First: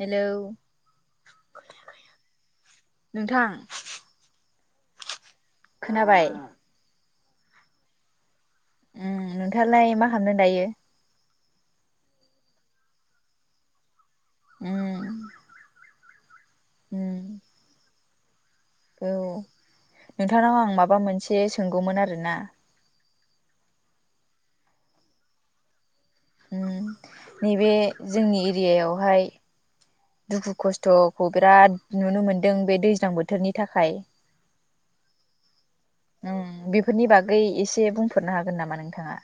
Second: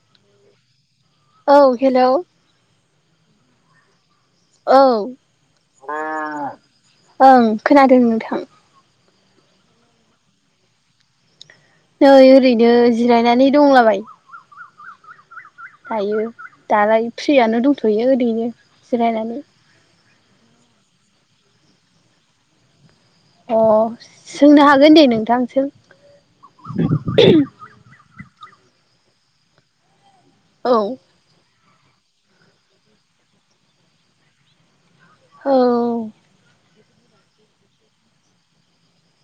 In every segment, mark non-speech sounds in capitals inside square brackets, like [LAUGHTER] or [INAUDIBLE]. Hello औ हेल'। नोंथां। औ। खोनाबाय। ओं खोनादों नोंथां। उ नोंथाङालाय मा खालामदों दायो? नै ओरैनो जिरायनानै दंलाबायो। उम। दायो दालाय उम फ्रियानो दंथ'यो ओरैनो औ जिरायनानै। नोंथांनाव आं माबा मोनसे सोंगौमोन आरोना। अ सोंनो हागोन दे नोंथां सों। नैबे जोंनि एरियायावहाय। दुखु औ खस्थ'खौ बिराद नुनो मोनदों बे दैज्लां बोथोरनि थाखाय। औ। फोरनि बागै एसे बुंफोरनो हागोन नामा नोंथाङा।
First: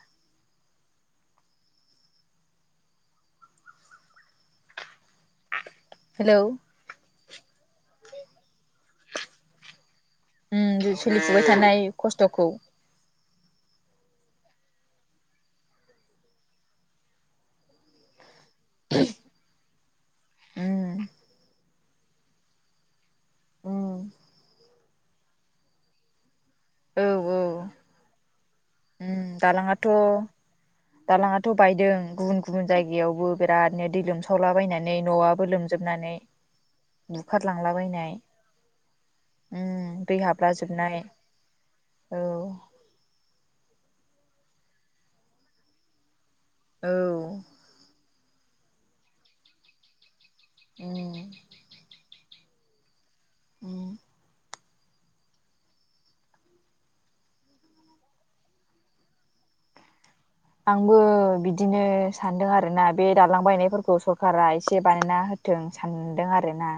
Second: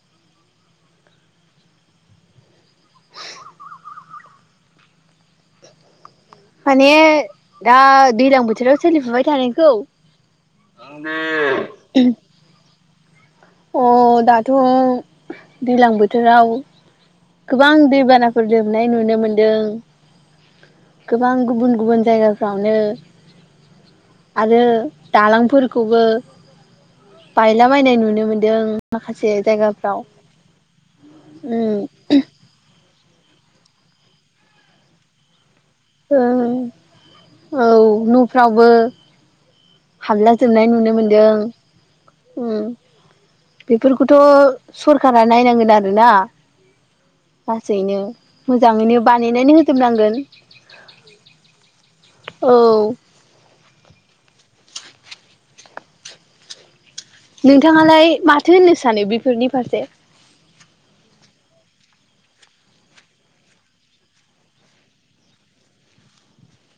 हेलौ माने दा दै्लां बोथोराव सोलिफुबाय थानायखौ। उम सोलिफुबाय थानाय खस्थ'खौ। अ दाथ' दैलां बोथोराव गोबां दैबाना फोजोबनाय नुनो मोन्दों उम गोबां गुबुन गुबुन जायगाफ्रावनो उम आरो दालांफोरखौबो बायला बायनाय नुनो मोनदों। माखासे दलांआथ' जायगाफ्राव दालाङाथ' उम बायदों गुबुन गुबुन जायगायाव यावबो बिरादनो दै लोमसावलाबायनानै न'आबो लोम ओं औ न'फ्रावबो उम दै हाबला जोबनाय नुनो हाबलाजोबनाय औ मोनदों। बेफोरखौथ' सरखारा नायनांगोन आरोना औ लासैनो। मोजाङैनो बानायनानै होजोबनांगोन। [INAUDIBLE] औ। [INAUDIBLE] नोंथाङालाय माथो होननो सानो बेफोरनि फारसे आंबो बिदिनो सानदों आरोना बे दालां बायनायफोरखौ सरखारारा एसे बानायना होदों। जों सानदों आरोना।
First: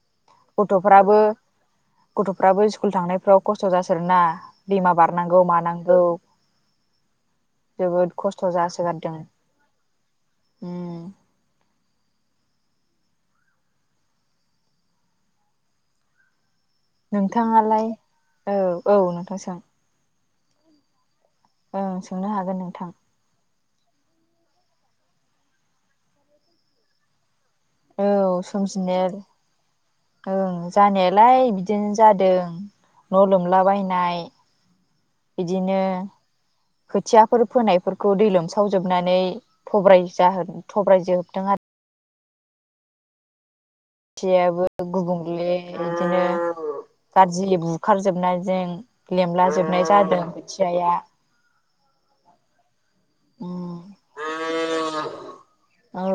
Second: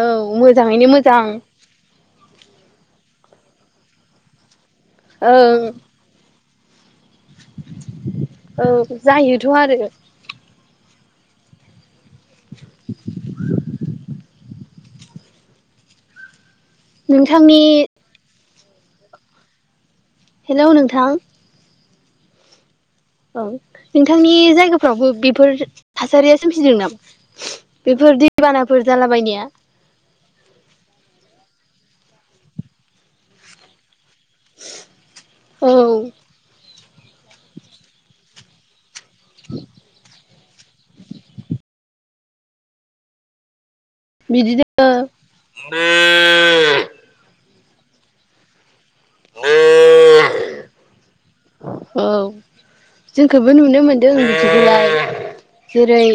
औ मोजाङैनो गथ'फ्राबो मोजां गथ'फ्राबो स्कुल थांनायफ्राव खस्थ' जासारोना। दैमा बारनांगौ ओं मानांगौ। जोबोद खस्थ' औ जासोगारदों। जायोथ' आरो [INAUDIBLE] नोंथांनि नोंथाङालाय औ औ नोंथां सों। हेल' नोंथां। अ सोंनो हागोन नोंथां। औ नोंथांनि जायगाफ्रावबो बेफोर थासारिया सोमजिदों नामा? औ बेफोर दैबानाफोर सोमजिनाय जालाबायनाया ओं जानायालाय बिदि दिनो जादों न' लोमलाबायनाय औ बिदिनो खोथियाफोर फोनायफोरखौ दै लोमसावजोब नानै थब्राय जा थब्राय जोबदों आरो थियाबो बिदिनो गुबुंले बिदिनो गाज्रि बु खारजोबनायजों लेमला जोबनाय जादों खोथियाया। औ। जोंखौबो उम नुनो मोन्दों बिदिखौलाय जेरै औ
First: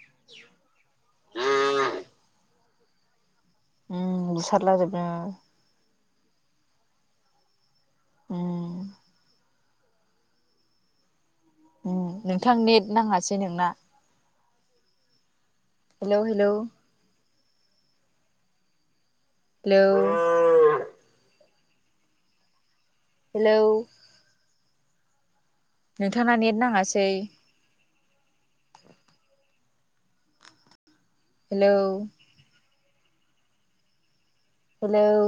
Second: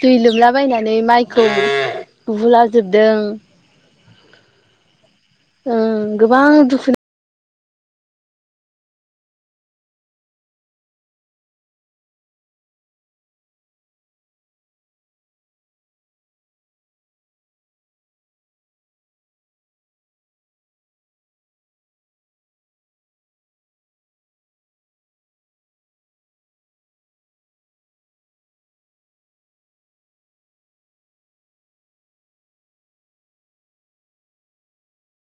दै लोमला बायायनानै माइखौ बुुलाजोबदों। उम बुसारला जोबो उम। उम गोबां दुखुनि‌ उम। उम नोंथां नेट नाङासै नोंना। Hello hello. हेलौ। हेलौ। नोंथा ना नेट नाङासै। [INAUDIBLE] हेलौ। हेलौ।